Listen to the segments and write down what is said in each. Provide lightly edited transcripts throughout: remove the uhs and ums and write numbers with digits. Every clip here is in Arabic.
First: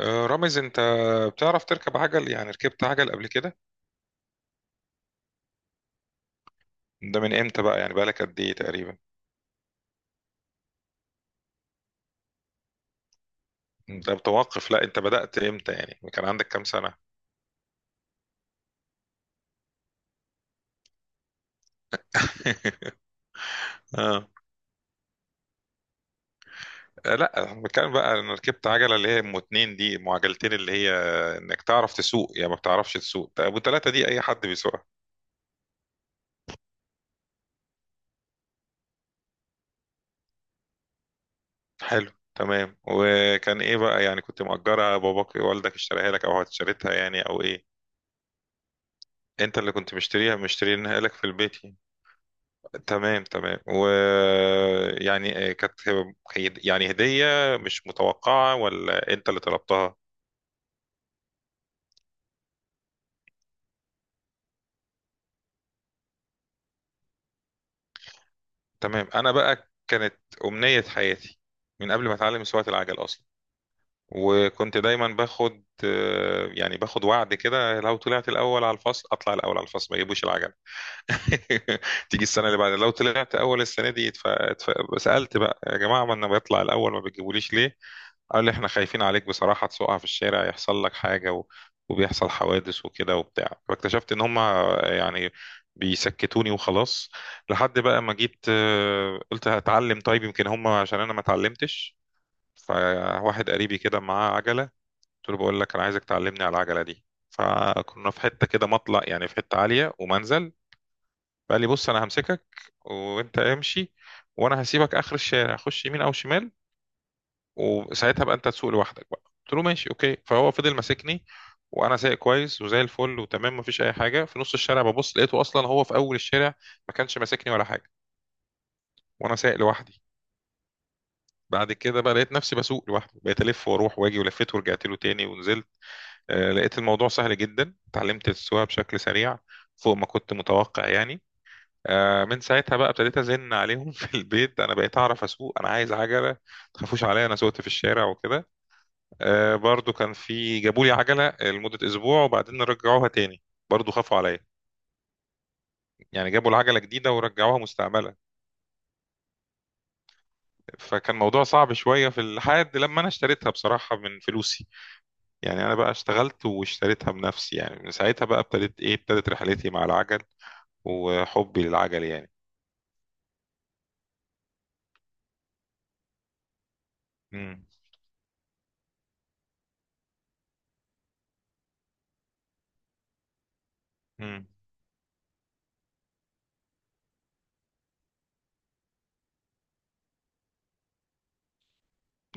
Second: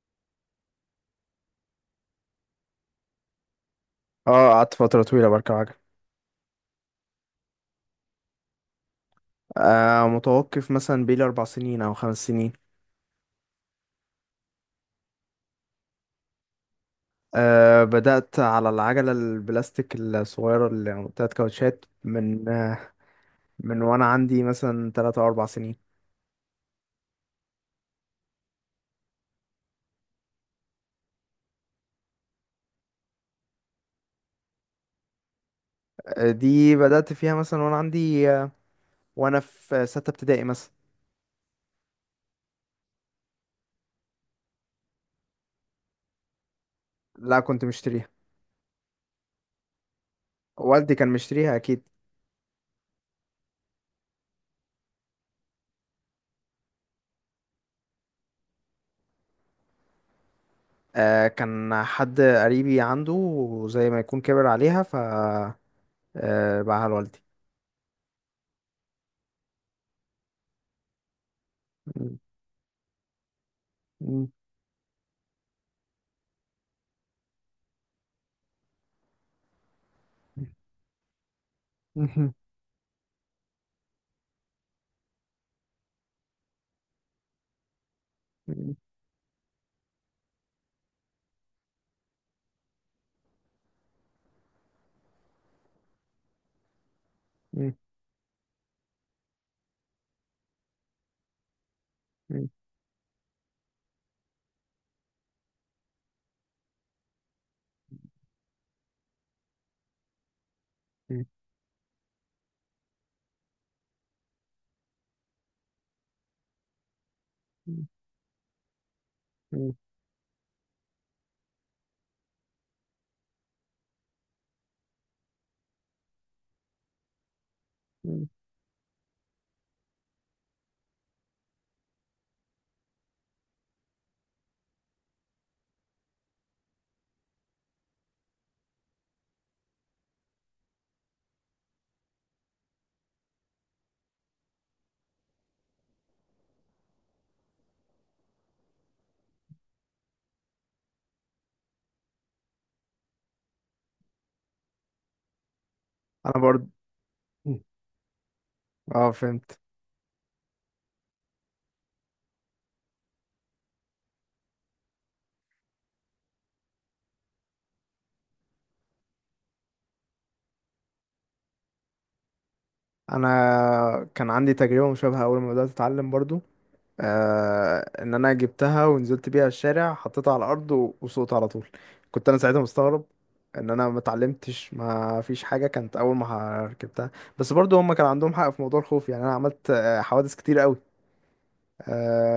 رامز انت بتعرف تركب عجل؟ يعني ركبت عجل قبل كده؟ اه، قعدت فترة طويلة بركب عجل. ده من امتى بقى؟ يعني بقالك قد ايه تقريبا؟ متوقف مثلا بيلي 4 سنين أو 5 سنين. انت متوقف؟ لا انت بدأت امتى؟ يعني كان عندك كام سنة؟ بدأت على العجلة البلاستيك الصغيرة اللي يعني بتاعت كاوتشات من آه من وأنا اه. عندي مثلا 3 أو 4 سنين. لا انا بتكلم بقى، انا ركبت عجلة اللي هي ام اتنين، دي ام عجلتين، اللي هي انك تعرف تسوق، يعني ما بتعرفش تسوق. طب ابو تلاتة دي اي حد بيسوقها. دي بدأت فيها مثلا وأنا عندي آه وأنا في 6 ابتدائي مثلا. حلو، تمام. وكان ايه بقى؟ يعني كنت مأجرها؟ باباك والدك اشتريها لك، او اشتريتها يعني، لا، او كنت ايه؟ مشتريها. انت اللي كنت مشتريها؟ والدي مشترينها كان لك في مشتريها البيت يعني. أكيد. تمام تمام. ويعني كانت يعني هدية مش متوقعة، ولا انت اللي طلبتها؟ كان حد قريبي عنده وزي ما يكون كبر عليها ف باعها لوالدي. تمام. انا بقى كانت امنية حياتي، من قبل ما مم. اتعلم سواقة العجل اصلا. مم. وكنت دايما باخد يعني باخد وعد كده، لو طلعت الاول على الفصل. اطلع الاول على الفصل ما يجيبوش العجل. تيجي مم. السنة اللي بعدها لو طلعت اول السنة دي، سألت بقى يا جماعة، ما انا بطلع الاول، ما بتجيبوليش ليه؟ قال لي احنا خايفين عليك بصراحة، تسقع في الشارع، يحصل لك حاجة، و... وبيحصل حوادث وكده وبتاع. فاكتشفت ان هما يعني بيسكتوني وخلاص. مم. لحد بقى ما جيت قلت هتعلم. طيب يمكن هما عشان انا ما اتعلمتش. مم. فواحد قريبي كده معاه عجلة، قلت له بقول لك انا عايزك تعلمني على العجلة دي. فكنا في حتة كده مطلع، يعني في حتة عالية ومنزل. مم. قال لي بص انا همسكك وانت امشي، وانا هسيبك اخر الشارع، خش يمين او شمال، وساعتها بقى انت تسوق لوحدك. بقى قلت له مم. ماشي اوكي. فهو فضل ماسكني وانا سايق كويس وزي الفل وتمام، مفيش اي حاجه. في نص الشارع ببص لقيته اصلا هو في اول الشارع، ما كانش ماسكني ولا حاجه، مم. وانا سايق لوحدي. بعد كده بقى لقيت نفسي بسوق لوحدي، بقيت الف واروح واجي، ولفيت ورجعت له تاني ونزلت. آه لقيت الموضوع سهل جدا، اتعلمت السواقه بشكل سريع فوق ما كنت متوقع يعني. من ساعتها بقى ابتديت ازن عليهم في البيت، انا بقيت اعرف اسوق، انا عايز عجله، ما تخافوش عليا، انا سوقت في الشارع وكده. برضو كان في، جابوا لي عجلة لمدة أسبوع وبعدين رجعوها تاني. برضو خافوا عليا. يعني انا جابوا برضو، العجلة جديدة ورجعوها مستعملة. اه، فهمت. فكان موضوع صعب شوية، في الحد لما أنا اشتريتها بصراحة من فلوسي. يعني أنا بقى اشتغلت واشتريتها بنفسي. يعني من ساعتها بقى ابتدت إيه، ابتدت رحلتي مع العجل وحبي للعجل يعني. انا كان عندي تجربه مشابهه اول ما بدات اتعلم برضو. مم. ان انا جبتها ونزلت بيها الشارع حطيتها على الارض وسقطت على طول. كنت انا ساعتها مستغرب ان انا ما مم. اتعلمتش، ما فيش حاجه كانت اول ما ركبتها. بس برضو هم كان عندهم حق في موضوع الخوف، يعني انا عملت حوادث كتير قوي.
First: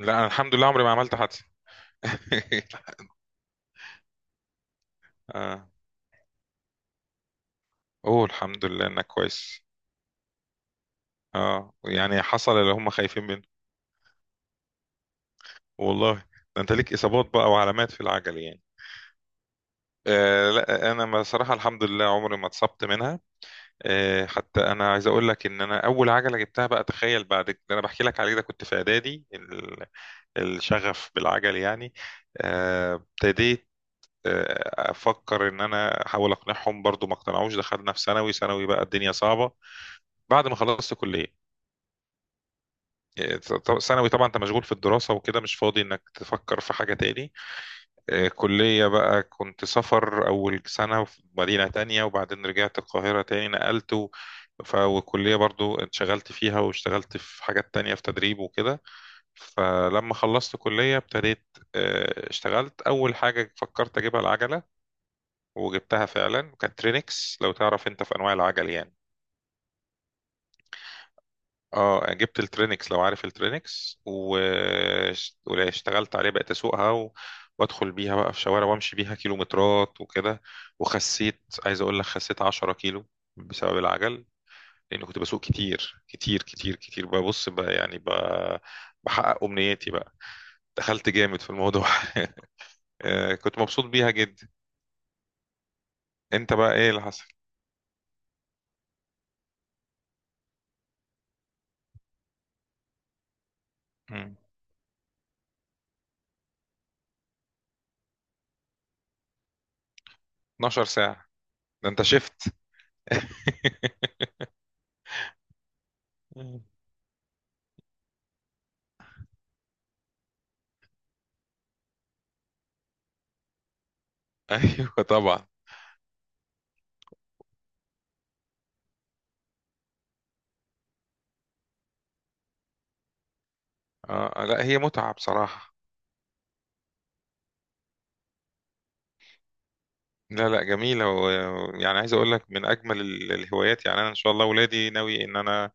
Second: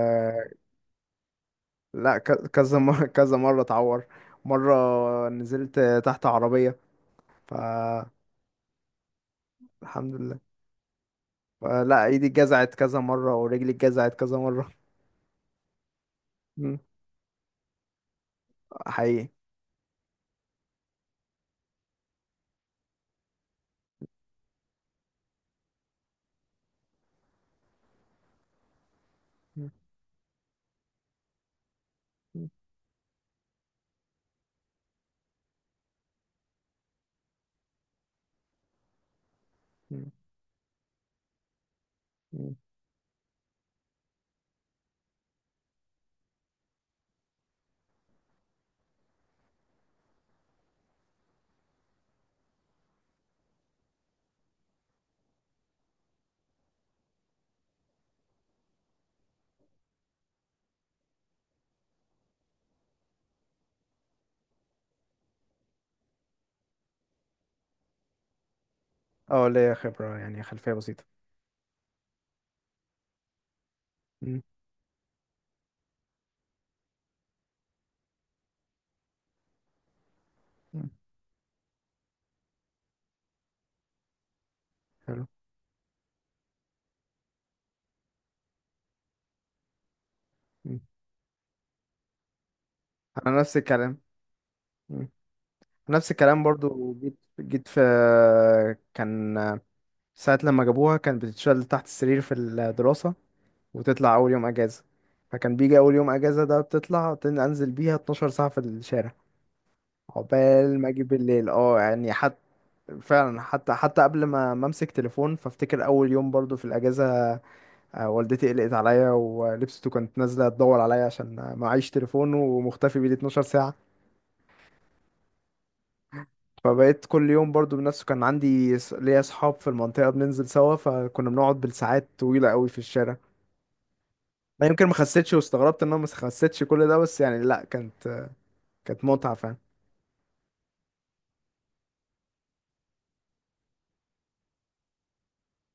لا أنا الحمد لله عمري ما عملت حادثة. لا كذا مره، كذا مره اتعور. مره آه. نزلت تحت عربيه. فالحمد أوه الحمد لله إنك كويس. لله. اه لا، يعني ايدي حصل اللي اتجزعت هم كذا مرة خايفين. ورجلي اتجزعت كذا مرة. والله. ده انت مم. ليك اصابات بقى وعلامات في العجل يعني. حقيقي. آه لا انا صراحه الحمد لله عمري ما اتصبت منها. آه حتى انا عايز اقول لك ان انا اول عجله جبتها بقى، تخيل، بعد اللي انا بحكي لك عليه ده، كنت في اعدادي مم. الشغف بالعجل يعني. مم. ابتديت افكر ان انا احاول اقنعهم، برضو ما اقتنعوش. دخلنا في ثانوي، ثانوي بقى الدنيا صعبه. مم. بعد ما خلصت كليه. مم. ثانوي طبعا انت مشغول في الدراسه وكده، مش فاضي انك تفكر في حاجه تاني. كلية بقى كنت سفر أول سنة في مدينة تانية، وبعدين رجعت القاهرة تاني، نقلت و... والكلية برضو انشغلت فيها، واشتغلت في حاجات تانية في تدريب وكده. فلما خلصت كلية ابتديت اشتغلت. أول حاجة فكرت أجيبها العجلة، وجبتها فعلا، كانت ترينكس لو تعرف أنت في أنواع العجل يعني. اه، ليا خبرة، يعني خلفية بسيطة. اه يعني جبت الترينكس لو عارف الترينكس و... مم. واشتغلت عليه، بقيت اسوقها و... وادخل بيها بقى في شوارع، وامشي بيها كيلومترات وكده. مم. وخسيت، عايز اقول لك، خسيت 10 كيلو بسبب العجل، لان كنت حلو. بسوق كتير كتير كتير كتير. ببص بقى يعني ب... بحقق امنياتي بقى. مم. دخلت جامد في الموضوع. انا نفس كنت مبسوط الكلام. بيها جدا. مم. نفس الكلام انت بقى ايه برضو، اللي جيت حصل؟ جيت في. كان ساعة لما جابوها كان بتتشال تحت السرير في الدراسة، وتطلع أول مم. يوم أجازة. فكان بيجي أول يوم أجازة ده بتطلع أنزل بيها 12 ساعة في الشارع، عقبال 12 ما اجي ساعة؟ بالليل. اه ده انت يعني حتى شفت. فعلا، حتى قبل ما امسك تليفون، فافتكر اول يوم برضو في الاجازه. والدتي قلقت عليا ولبسته، كانت نازله تدور عليا عشان معيش تليفون ومختفي بيه 12 ساعه. ايوه طبعا. فبقيت كل يوم برضو بنفسه، كان عندي ليا اصحاب في المنطقه بننزل سوا، فكنا بنقعد بالساعات طويله قوي في الشارع. آه لا ما هي يمكن ما متعة خسيتش، بصراحة. واستغربت ان انا ما خسيتش كل ده، بس يعني لا كانت متعه فعلا. لا لا، جميل هو. يعني عايز اقول لك من اجمل الهوايات، يعني انا ان شاء الله ولادي ناوي ان انا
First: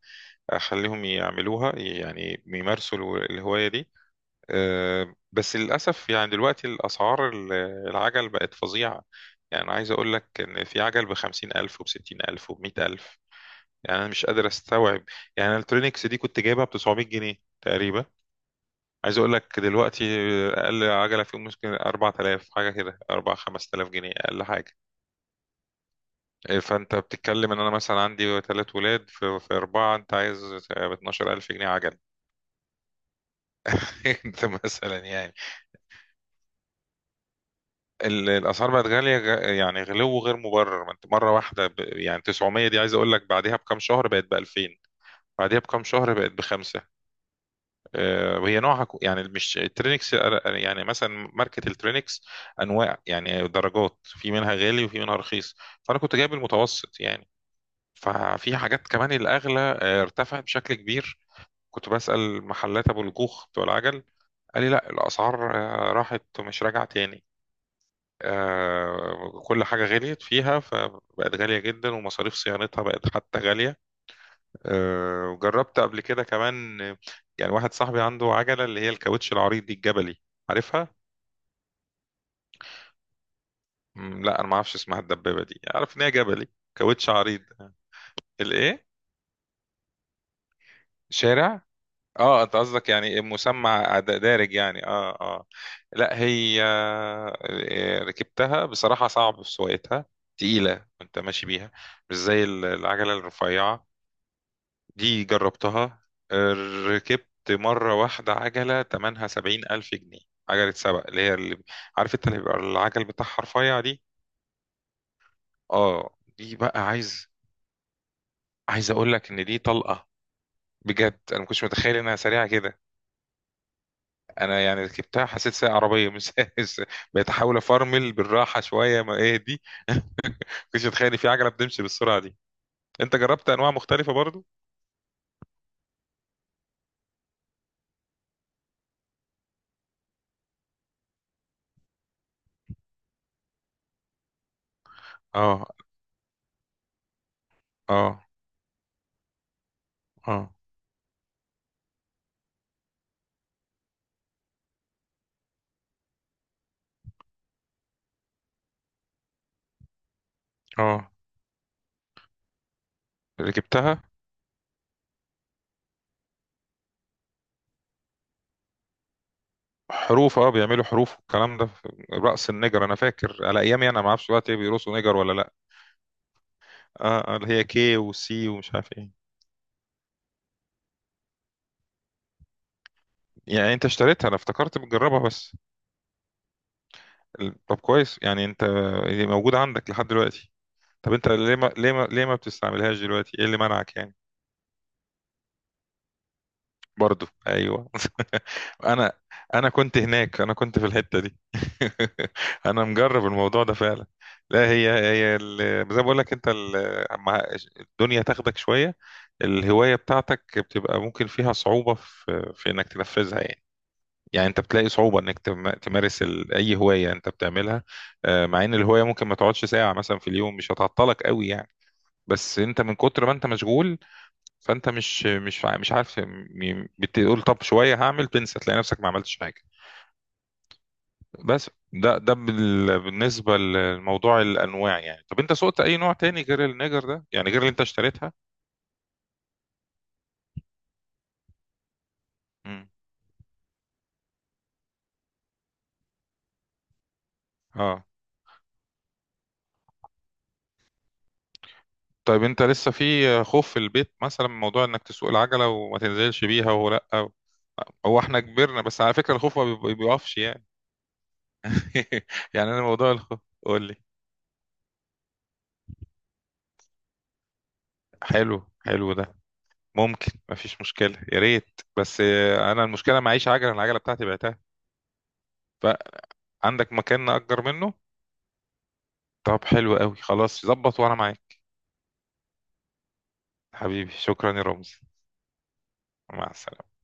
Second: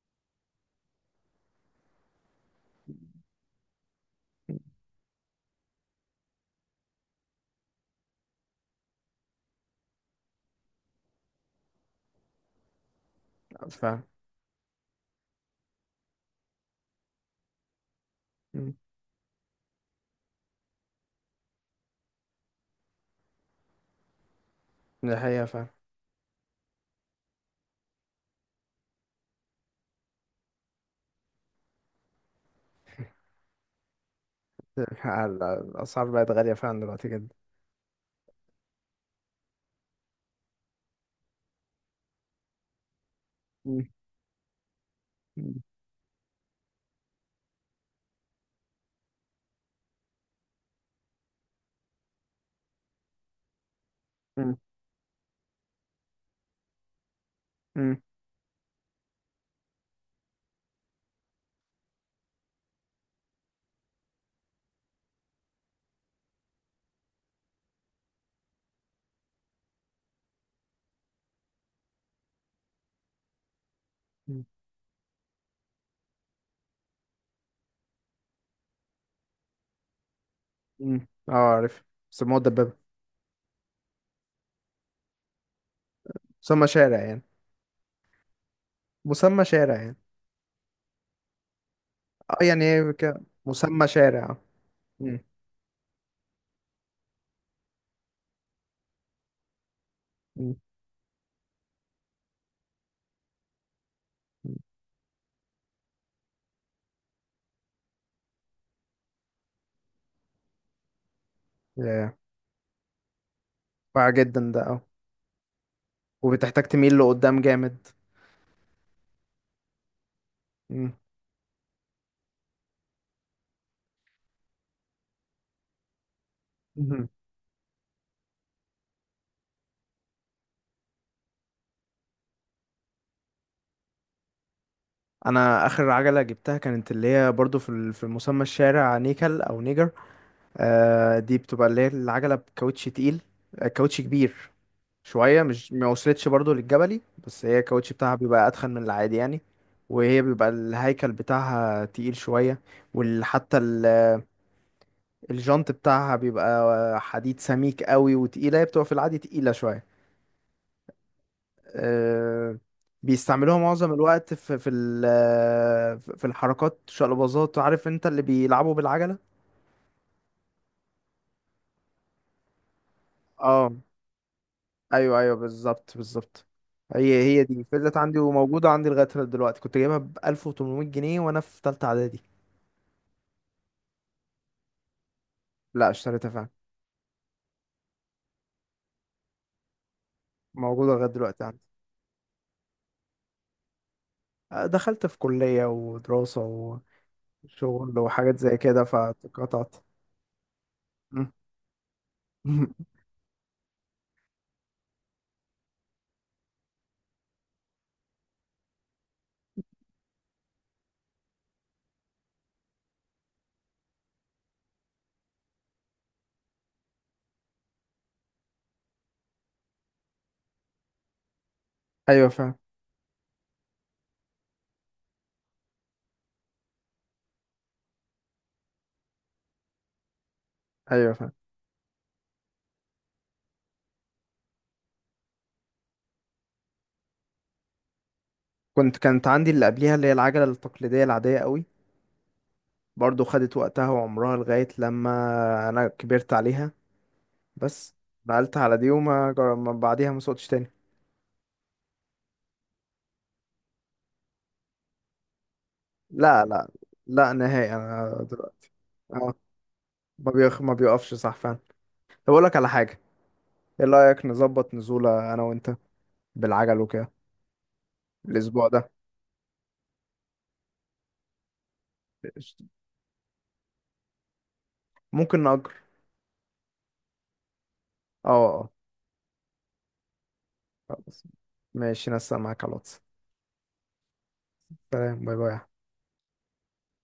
اخليهم يعملوها، يعني يمارسوا الهوايه دي. أه، بس للاسف يعني دلوقتي الاسعار العجل بقت فظيعه. يعني أنا عايز اقول لك ان في عجل بخمسين الف، وبستين الف، وبمئة الف. يعني فعلا. انا مش قادر استوعب. يعني الالكترونيكس دي كنت جايبها ب 900 جنيه تقريبا. مم. عايز اقول لك دلوقتي اقل عجله فيهم ممكن 4000 حاجه كده، 4 5000 جنيه اقل حاجه. دي حقيقه فعلا. إيه، فانت بتتكلم ان انا مثلا عندي ثلاث ولاد، في, في اربعه، انت عايز ب 12000 جنيه عجل. انت مثلا يعني الأسعار بقت غالية فعلا دلوقتي جدا. الاسعار بقت غاليه، يعني غلو غير مبرر. ما انت مره واحده ب... يعني 900، دي عايز اقول لك بعدها بكام مم. شهر بقت ب 2000. مم. بعدها بكام شهر بقت بخمسه. وهي نوعها يعني مش الترينكس، يعني مثلا ماركة الترينكس انواع، يعني درجات، في منها غالي وفي منها رخيص، فانا كنت جايب المتوسط يعني. مم. ففي حاجات كمان الأغلى ارتفعت بشكل كبير. كنت بسأل محلات أبو الجوخ بتوع العجل، قال لي لا الأسعار راحت ومش راجعة تاني. كل حاجة غليت فيها، فبقت غالية جدا، ومصاريف صيانتها بقت حتى غالية. مم. وجربت قبل كده كمان، يعني واحد صاحبي عنده عجلة اللي هي الكاوتش العريض دي، الجبلي، عارفها؟ مم. اه، عارف. سموه الدبابة. مم، لا أنا ما أعرفش اسمها الدبابة دي، أعرف إن هي جبلي، مسمى شارع كاوتش يعني. عريض. الإيه؟ مسمى شارع يعني. شارع. اه اه انت يعني قصدك ايه يعني مسمى مسمى شارع، اه. دارج يعني. اه مم. اه. لا هي ركبتها بصراحة صعب في سواقتها، مم. تقيلة وانت ماشي بيها، مش زي العجلة الرفيعة. مم. دي جربتها. آه، ركبت مرة واحدة عجلة تمنها سبعين ألف جنيه، عجلة سبق، اللي هي اللي ياه. عارف انت، اللي بيبقى العجل بتاعها رفيع دي. واع جدا ده، اه. اه دي وبتحتاج بقى تميل لقدام جامد. عايز اقول لك ان دي طلقة، مم. بجد انا ما كنتش متخيل انها سريعة كده. انا يعني ركبتها حسيت سايق عربيه مش سايق- مهم. بقيت احاول افرمل بالراحه شويه، ما ايه دي. كنتش متخيل إن في عجله بتمشي بالسرعه دي. انت جربت انواع مختلفه برضو؟ انا اخر عجلة جبتها كانت اللي هي برضو في في مسمى الشارع نيكل او نيجر. آه، دي بتبقى اللي هي العجلة بكاوتش تقيل. كاوتش كبير شوية. اه. مش ما وصلتش برضو للجبلي، بس هي الكاوتش بتاعها اه. بيبقى أتخن من العادي يعني. وهي بيبقى اه. الهيكل بتاعها تقيل شوية، وحتى الجنط بتاعها بيبقى حديد سميك قوي وتقيلة. هي بتبقى في العادي تقيلة شوية. اه. أه، بيستعملوها معظم ركبتها. الوقت في الحركات، شقلباظات، عارف انت اللي بيلعبوا بالعجلة. حروف، اه بيعملوا حروف والكلام ده في رأس النجر، انا فاكر على اه، ايامي، انا ما اعرفش دلوقتي ايه، بيرقصوا نجر ايوه ولا ايوه، لا. بالظبط بالظبط. اه. هي هي اللي دي هي فضلت كي عندي وسي وموجودة ومش عندي عارف لغاية ايه. دلوقتي. كنت جايبها ب 1800 جنيه وانا في تالتة اعدادي. يعني انت اشتريتها؟ انا افتكرت بتجربها بس. لا، اشتريتها فعلا. طب كويس، يعني انت موجوده عندك لحد دلوقتي. موجودة لغاية طب انت دلوقتي ليه عندي. ما بتستعملهاش دلوقتي؟ ايه اللي منعك يعني؟ دخلت في كلية ودراسة برضو، ايوه. وشغل وحاجات زي كده، انا انا فاتقطعت. كنت هناك، انا كنت في الحته مم. دي. انا مجرب الموضوع ده فعلا. لا هي هي زي ما بقول لك انت، مع الدنيا، تاخدك شويه الهوايه بتاعتك، بتبقى ممكن فيها صعوبه في في انك تنفذها يعني. يعني انت بتلاقي صعوبه انك تمارس اي هوايه انت بتعملها. مع ان الهوايه ممكن ما تقعدش ساعه مثلا في اليوم، مش هتعطلك قوي يعني. ايوه فعلا. بس انت من كتر ما انت مشغول، فانت مش عارف بتقول طب شويه هعمل، تنسى، تلاقي نفسك ما عملتش حاجه. ايوه فعلا. بس ده ده بالنسبه لموضوع الانواع يعني. طب انت سوقت اي نوع تاني غير النيجر ده يعني، غير اللي انت اشتريتها؟ كنت، كانت عندي اللي قبليها، اللي هي العجلة التقليدية العادية قوي. امم. برضو خدت وقتها وعمرها لغاية لما انا كبرت عليها، بس اه. نقلت على دي وما جر... ما بعديها ما سوقتش تاني. طيب انت لسه في خوف في البيت مثلا من موضوع انك تسوق العجله وما لا تنزلش لا، بيها، ولا؟ لا نهائي هو انا احنا دلوقتي. كبرنا، بس على اه، فكره الخوف ما بي- بيقفش يعني. ما بيقفش صح فعلا. طب اقول لك على يعني انا حاجة، موضوع الخوف. قول ايه لي. رأيك نظبط نزولة انا وانت بالعجل وكده حلو. الاسبوع ده؟ حلو ده. ممكن، مفيش مشكله، يا ريت، بس قشطة. انا المشكله معيش عجله، العجله بتاعتي بعتها. ممكن نأجر. فعندك مكان نأجر منه؟ اه اه. طب حلو قوي، خلاص ظبط وانا خلاص معاك. ماشي، نسق معاك على الواتس. حبيبي شكرا يا رمزي. سلام، باي باي. مع السلامة.